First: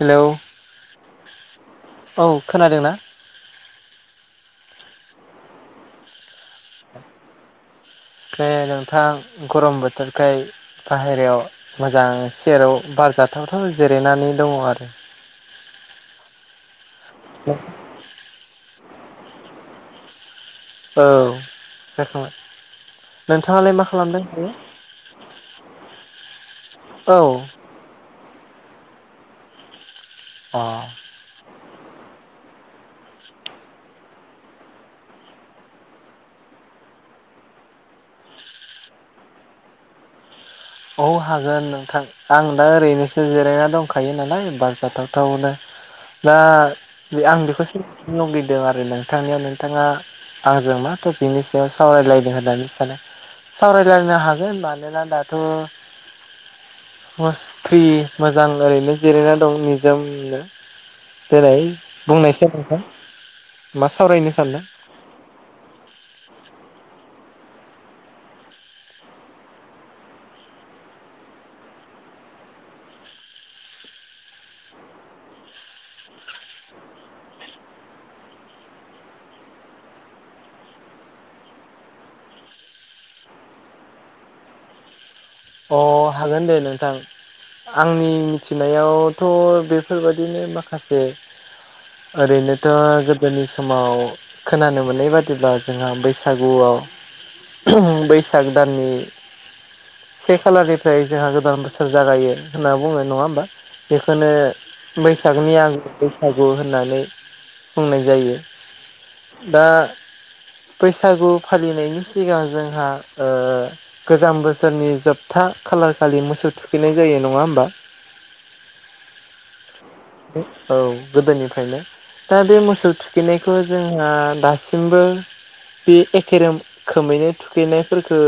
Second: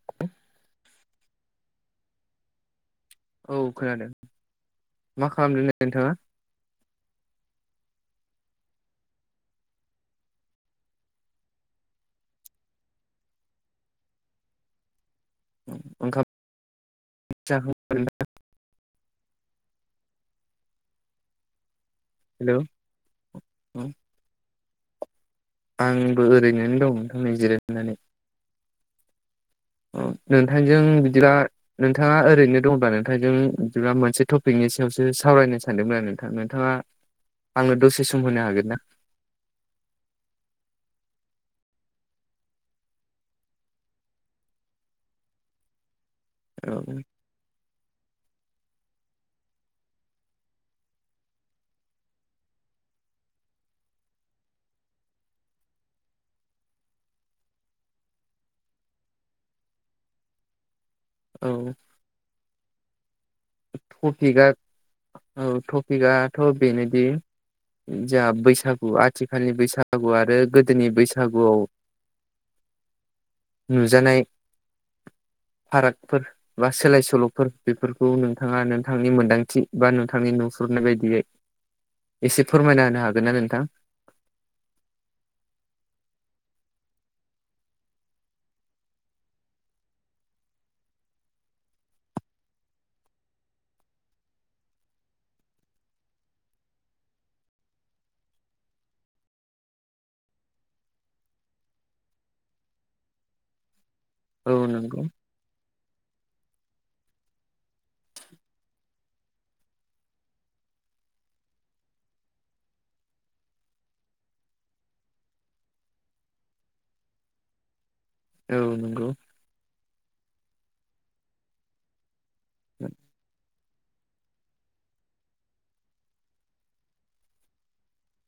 Hello, औ खोनादों ना? औ खोनादों, मा खालामदों दायो नोंथाङा? ए नोंथां गरम बोथोरखाय बाहेरायाव मोजां सियाराव बार जाथावथाव जिरायनानै दङ आरो। ओंखाम द [inaudible] जाखांबाय औ जाखांबाय। हेल' नोंथाङालाय मा खालामदों दायो? आंबो ओरैनो दं औ नोंथां नै जिरायनानै। अ नोंथांजों बिदिब्ला नोंथाङा ओरैनो दंब्ला नोंथांजों इदिबा मोनसे टपिकनि सायावसो सावरायनो सानदोंमोन आरो नोंथां नोंथाङा। आंनो दसे सम होनो हागोन ना? औ हागोन नोंथां। आं दा ओरैनोसो जिरायना दंखायो नालाय बार जाथावथावनो दा। औ बे आं बेखौ सोंनो लुगैदों आरो नोंथांनियाव नोंथाङा। आंजों मा टपिकनि सायाव सावरायलायदों होननानै सानो। सावरायलायनो हागोन मानोना दाथ'। फ्रि मोजां ओरैनो जिरायना दं निजोमनो। औ देलाय बुंनायसाय नोंथां। मा सावरायनो टपिकआ सानदों? औ टपिकआथ' बेनोदि जों बैसागु आथिखालनि बैसागु आरो गोदोनि बैसागुआव नुजानाय फारागफोर बा सोलाय सोल'फोर बेफोरखौ नों नोंथाङा नोंथांनि मोन्दांथि बा नोंथांनि नुसुरनाय बायदियै एसे फोरमायना होनो हागोन ना नोंथां? अ हागोन दे नोंथां। आंनि मिथिनायावथ' बेफोरबादिनो माखासे ओरैनोथ' गोदोनि समाव खोनानो मोननाय बादिब्ला जोंहा बैसागुआव बैसाग दाननि से खालारनिफ्राय जोंहा गोदान बोसोर जागायो होनना बुङो। नङा होमबा? बेखौनो औ नंगौ बैसागनि आगो बैसागु होननानै बुंनाय जायो। दा बैसागु फालिनायनि सिगां जोंहा गोजाम बोसोरनि जोबथा खालार खालि मोसौ थुखैनाय जायो नङा होमबा? औ नंगौ। औ गोदोनिफ्रायनो दा बे मोसौ थुखैनायखौ जोंहा दासिमबो बे एखे रोखोमैनो थुखैनायफोरखौ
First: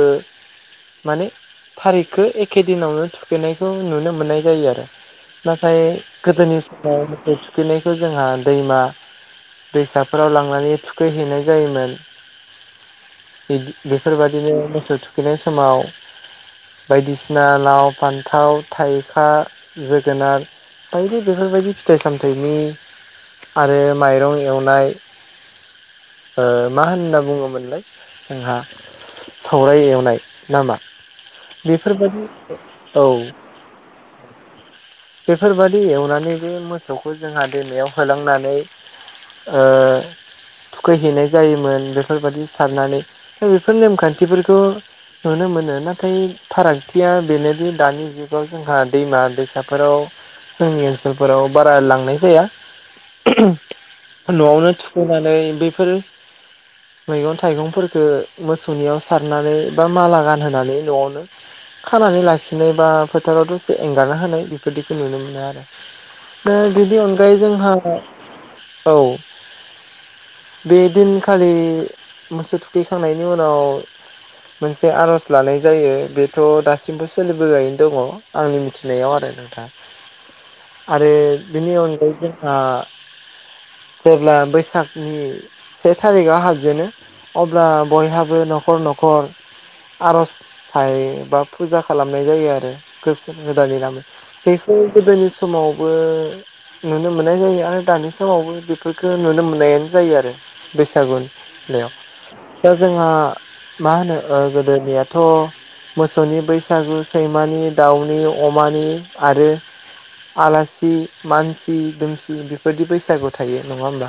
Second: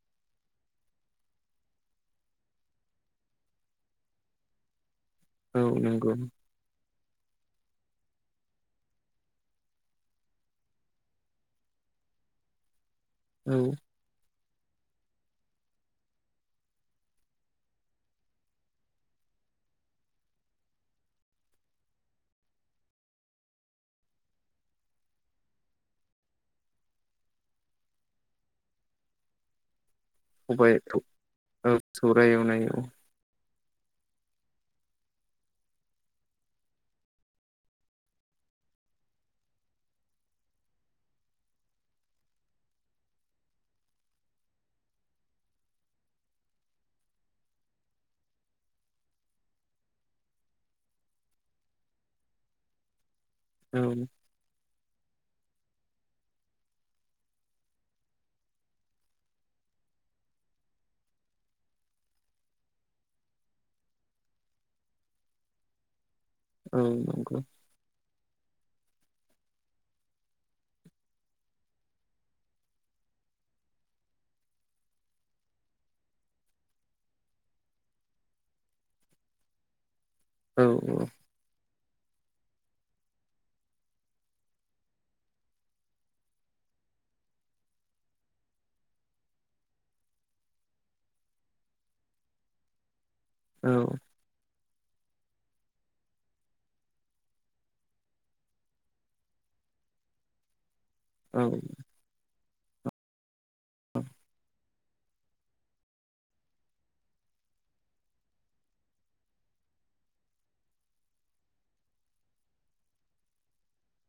माने थारिखखौ एखे दिनावनो थुखैनायखौ नुनो मोननाय जायो आरो औ नाथाय नंगौ गोदोनि समाव मोसौ थुखैनायखौ जोंहा दैमा दैसाफोराव लांनानै थुखैहैनाय जायोमोन। औ बेफोरबायदिनो मोसौ थुखैनाय समाव बायदिसिना लाव फान्थाव थाइखा जोगोनार बायदि बेफोरबायदि फिथाइ सामथायाइनि आरो माइरं एवनाय ओक्षमा होनना बुङोमोनलाय जोंहा सावराय एवनाय खबाइ नामा औ बेफोरबायदि सौराय एवनाय औ बेफोरबायादि एवनानै बे मोसौखौ जोंहा दैमायाव होलांनानै ओ थुखैहैनाय जायोमोन बेफोरबायदि साननानै दा बेफोर नेम खान्थिफोरखौ नुनो मोनो नाथाय फारागथिया बेनोदि दानि जुगाव जोंहा दैमा दैसा बेफोराव जोंनि ओनसोलफोराव बारा लांनाय जाया औ। न'आवनो थुखैनानै बेफोर मैगं थाइगंफोरखो मोसौनियाव सारनानै बा माला गानहोनानै न'आवनो खानानै लाखिनो बा फोथाराव दसे एंगारना होनाय बे बिदिखौ नुनो मोनो आरो दा औ बिनि अनगायै नंगौ जोंहा औ बे दिनखालि मोसौ थुखैखांनायनि उनाव मोनसे आर'ज लानाय जायो बेथ' दासिमबो सोलिबोगासिनो दङ आंनि मिथिनायाव आरो। औ आरो बेनि अनगायै जोंहा जेब्ला बैसागनि से थारिखआव हाबजेनो अब्ला बयहाबो न'खर न'खर आर'ज थायबा फुजा खालामनाय जायो आरो बोसोर औ गोदाननि नामै बेफोर गोदोनि समावबो नुनो मोननाय जायो आरो दानि समावबो बेफोरफोरखो नुनो मोननायानो जायो आरो। बैसागुनि औ बेलायाव दा जोंहा मा होनो गोदोनियाथ' मोसौनि बैसागु सैमानि दाउनि अमानि आरो आलासि मानसि दुमसि बेफोरदि बैसागु थायो नङा होमबा।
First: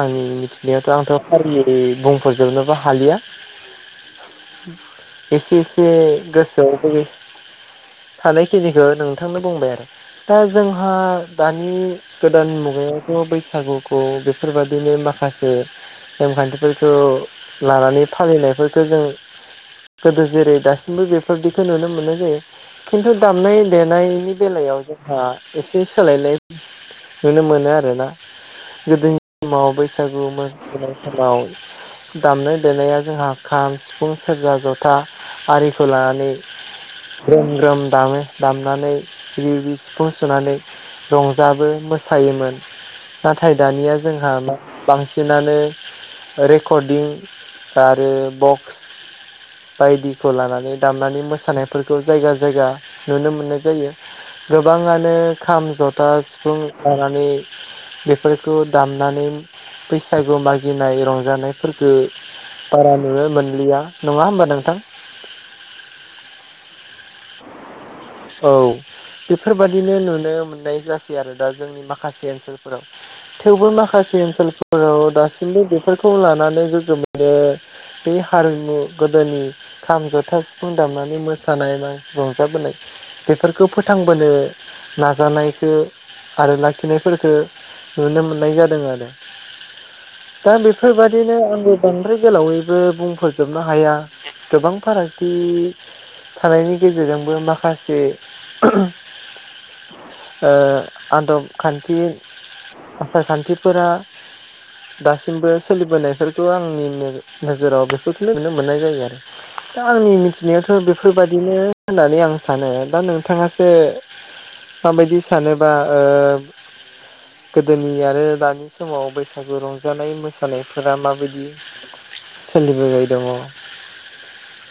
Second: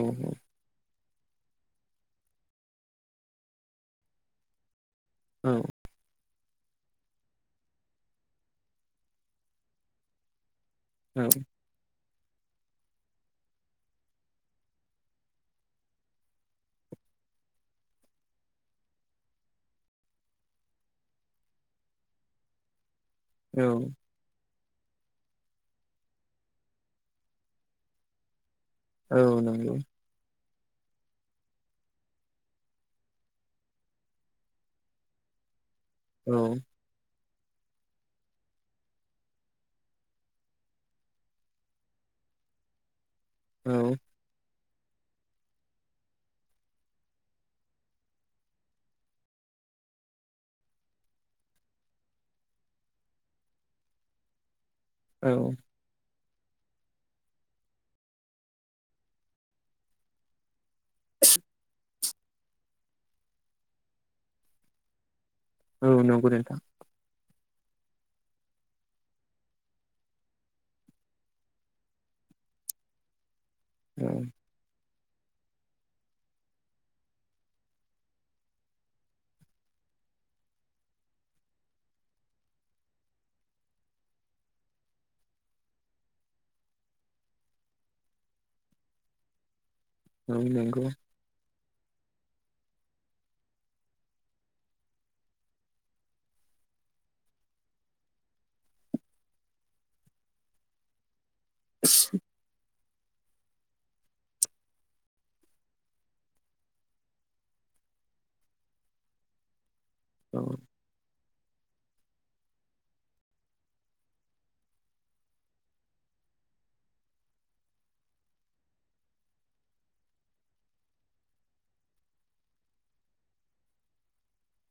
आंनि मिथिनायाथ' आंथ' फारि बुंफोरजोबनोबा हालिया औ एसे ए बे गोसोनि थानायखिनिखो नोंथांनो बुंबाय आरो। दा जोंहा औ दानि गोदान मुगायावथ' बैसागुखौ बेफोरबायदिनो माखासे नेमखान्थिफोरखौ लानानै फालिनायफोरखो जों गोदो जेरै दासिमबो बेफोरदिखौ नुनो मोननाय जायो खिन्थु दामनाय नि बेलायाव जोंहा एसे सोलायनाय नुनो मोनो आरोना। गोदोनि औ समाव नंगौ बैसागु मोसानाय समाव दामनाय देनाया जोंहा खाम सिफुं सेरजा जथा आरिखौ लानानै औ ग्रोम ग्रोम दामो। दामनानै रिउ-रिउ सिफुं सुनानै रंजाबो मोसायोमोन। नाथाय दानिया औ जों जोंहा बांसिनानो रेकरडिं आरो बक्स बायदिखौ लानानै दामनानै मोसानायफोरखौ जायगा जायगा नुनो मोननाय जायो गोबाङानो औ खाम जथा सिफुं लानानै बेफोरखौ दामनानै बैसागु मागिनाय रंजानायफोरखो बारा नुनो मोनलिया नङा होमबा नोंथां। औ नंगौ दे नोंथां औ बेफोरबायादिनो नुनो मोननाय जासै आरो दा जोंनि माखासे ओनसोलफोराव। थेवबो औ माखासे ओनसोलफोराव दासिमबो बेफोरखौ लानानै गोगोमयैनो बे हारिमु गोदोनि खाम जथा सिफुं दामनानै मोसानाय मा रंजाबोनाय। बेफोरखौ फोथांबोनो नाजानायखौ आरो लाखिनायफोरखो नुनो मोननाय जादों आरो। [inaudible] दा नंगौ बेफोरबा दिनो आंबो बांद्राय गोलावैबो बुंफजोबनो हाया गोबां फारागथि थानायनि गेजेरजोंबो माखासे ओ आदब खान्थि आसार खान्थिफोरा दासिमबो सोलिबोनायफोरखौ आंनि नोजोराव बेफोरखो नुनो मोननाय जायो आरो। दा आंनि औ मिथिनायावथ' बेफोरबादिनो होननानै आं सानो दा नोंथाङासो माबायदि सानोबा ओ गोदोनि आरो दानि समाव बैसागु रंजानाय मोसानायफोरा माबायदि सोलिबोबाय दङ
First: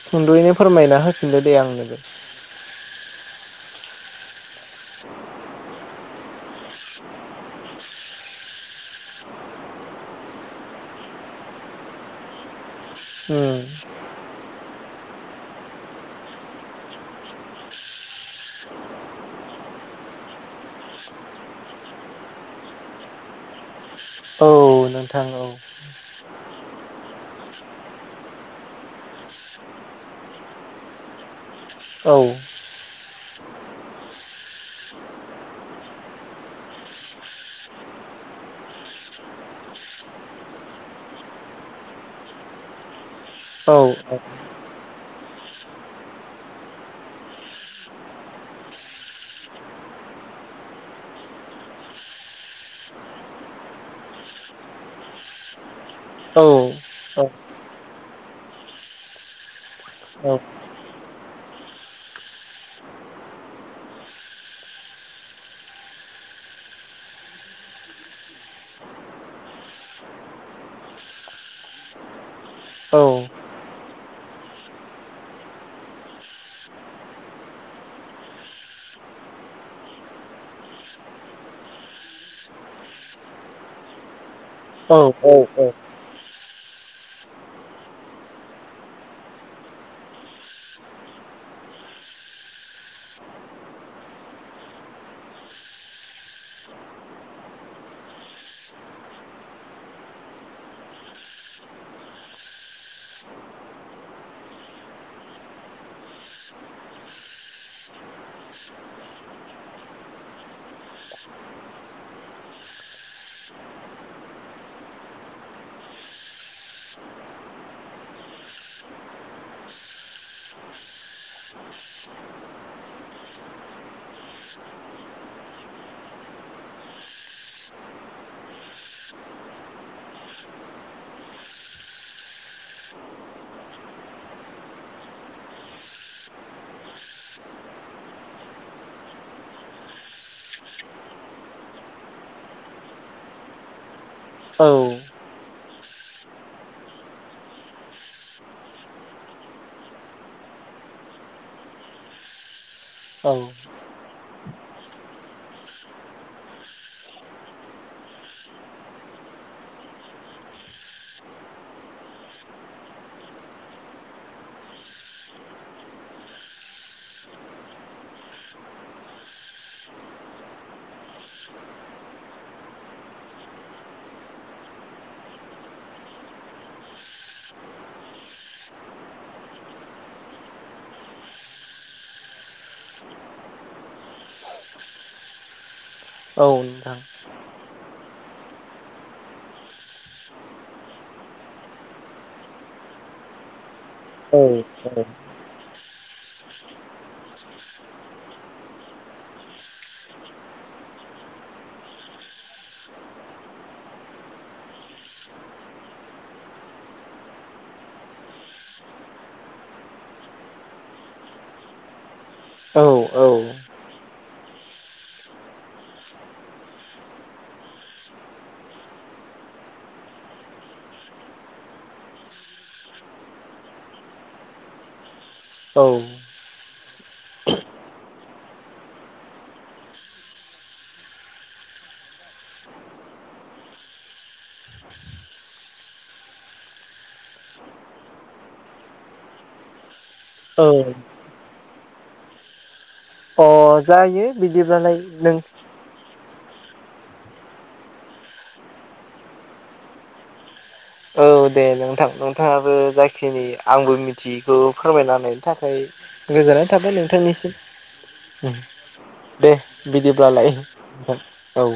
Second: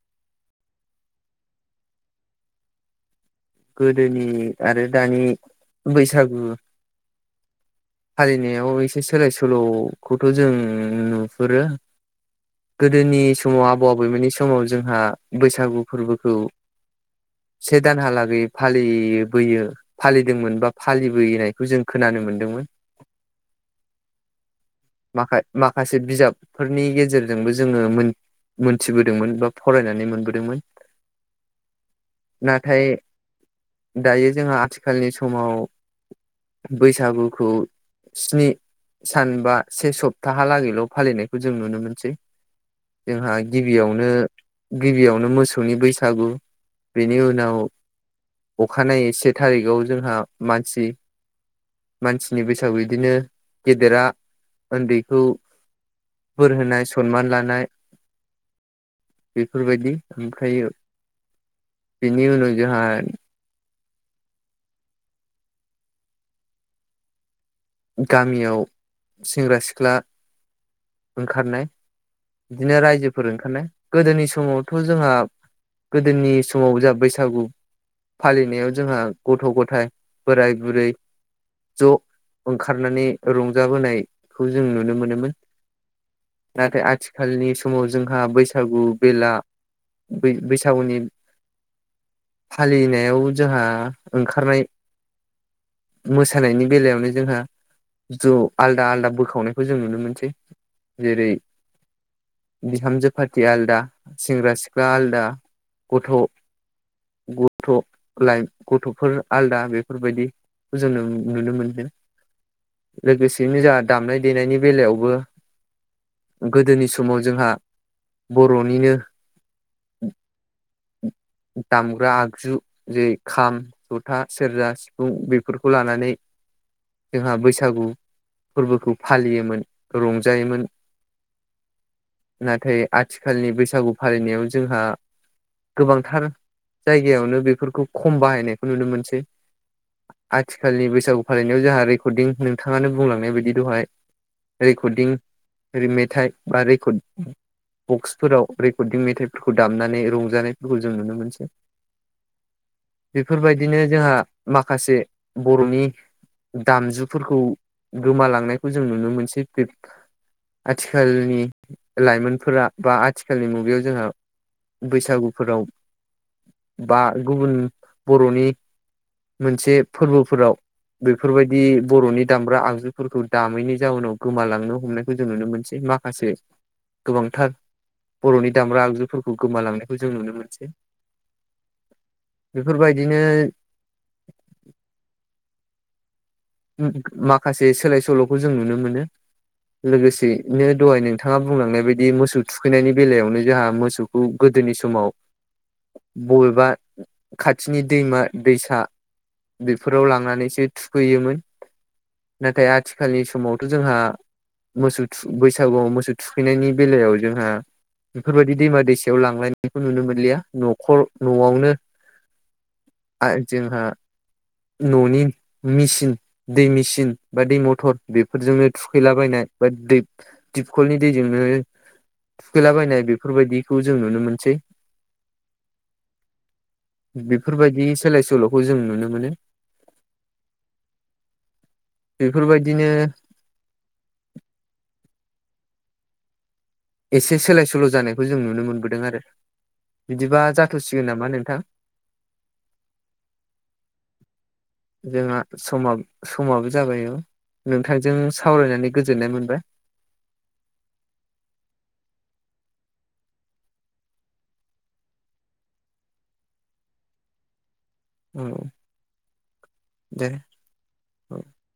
सुंद'यैनो फोरमायना होफिनदो दे आंनोबो गोदोनि आरो दानि बैसागु फालिनायाव एसे सोलाय सोल'खौथ' जों नुहुरो गोदोनि उम समाव आबौ आबैमोननि समाव जोंहा बैसागु फोरबोखौ से दानहालागै फालिबोयो फालिदोंमोन बा फालिबोनायखौ जों खोनानो मोन्दोंमोन औ नोंथां औ खासे बिजाबफोरनि गेजेरजोंबो जोङो मोन मोनथिबोदोंमोन बा फरायनानै मोनबोदोंमोन। औ नाथाय दायो जोंहा आथिखालनि समाव बैसागुखौ स्नि सान बा से सप्ताहालागैल' फालिनायखौ जों नुनो मोनसै जोंहा औ गिबियावनो गिबियावनो मोसौनि बैसागु बेनि उनाव अखानायै से थारिखआव जोंहा मानसि मानसिनि बैस बिदिनो गेदेरा उन्दैखौ औ बोर होनाय सन्मान लानाय बेफोरबायदि औ ओमफ्रायो बिनि उनाव जोंहा गामियाव सेंग्रा सिख्ला ओंखारनाय बिदिनो रायजोफोर ओंखारनाय गोदोनि समावथ' जोंहा गोदोनि समाव जोंहा बैसागु फालिनायाव जोंहा गथ' गथाय बोराय बुरै ज' ओंखारनानै रंजाबोनायखौ जों नुनो मोनोमोन। औ नाथाय आथिखालनि समाव जोंहा बैसागु बेला बै-बैसागुनि फालिनायाव जोंहा ओंखारनाय मोसानायनि बेलायावनो जोंहा ज' आलदा आलदा बोखावनायखौ जों नुनो मोनसै जेरै बिहामजो फारथि आलादा सेंग्रा सिख्ला आलदा गथ' गथ' लाइ गथ'फोर आलदा बेफोरबायदि जोङो नुनो मोनदों लोगोसेनो जोंहा दामनाय देनायनि बेलायावबो गोदोनि समाव जोंहा बर'निनो दामग्रा आगजु जे खाम जथा सेरजा सिफुं बेफोरखौ लानानै जोंहा बैसागु फोरबोखौ फालियोमोन रंजायोमोन नाथाय आथिखालनि बैसागु फालिनायाव जोंहा गोबांथार जायगायावनो बेफोरखौ खम बाहायनायखौ नुनो मोनसै आथिखालनि बैसागु फालिनायाव जोंहा रेकर्डिं नोंथाङानो बुंलांनाय बायदि दहाय औ रेकर्डिं रै मेथाइ बा रेकर्ड बक्सफोराव रेकर्दिं मेथाइफोरखौ दामनानै रंजानाय फोरखौ जों नुनो मोनसै बेफोरबायदिनो जोंहा माखासे बर'नि दामजुफोरखौ गोमालांनायखौ जों नुनो मोनसै आथिखालनि लाइमोनफोरा बा आथिखालनि मुगायाव जोंहा बैसागुफोराव बा गुबुन बर'नि मोनसे फोरबोफोराव बेफोरबायदि बरनि दामग्रा आगजुफोरखौ दामैनि जाउनाव गोमालांनो हमनायखौ जों नुनो मोनसै मा माखासे गोबांथार बर'नि दामग्रा आगजुफोरखौ गोमालांनायखौ जों नुनो मोनसै बेफोरबायदिनो औ नोंथां माखासे सोलाय सोलखौ जों नुनो मोनो लोगोसेैनो दहाय नोंथाङा बुंलांनाय बायदि मोसौ थुखैनायनि बेलायावनो जोंहा मोसौ औ गोदोनि औ समाव बबेबा खाथिनि दैमा दैसा बेफोराव लांनानैसो थुखैयोमोन नाथाय आथिखालनि समावथ जोंहा मोसौ बैसागुआव मोसौ थुखैनायनि बेलायाव जोंहा बेफोरबायदि दैमा दैसायाव लांयनायखौ नुनो मोनलिया नखर नआवनो औ औ जोंहा ननि मिसिन दै मेसिन बा दै मथर बेफोरजोंनो थुखैलाबायनाय बा दै दिपखलनि दैजोंनो थुखैलाबायनाय बेफोरबायदिखौ जों नुनो मोनसै औ बेफोरबायदि सोलाय सोल'खौ जों नुनो मोनो बेफोरबायदिनो एसे सोलाय सोल जानायखौ जों नुनो मोनबोदों आरो बिदिबा औ जाथ'सिगोन नामा नोंथां अ जायो बिदिब्लालाय जोंहा नों समा समाबो जाबाय नोंथांजों सावरायनानै गोजोननाय मोनबाय औ दे नोंथां नोंथाङाबो जाखिनि आंबो मिथियैखौ फोरमायनानि थाखाय गोजोननाय थाबाय नोंथांनिसिम औ दे दे बिदिब्लालाय औ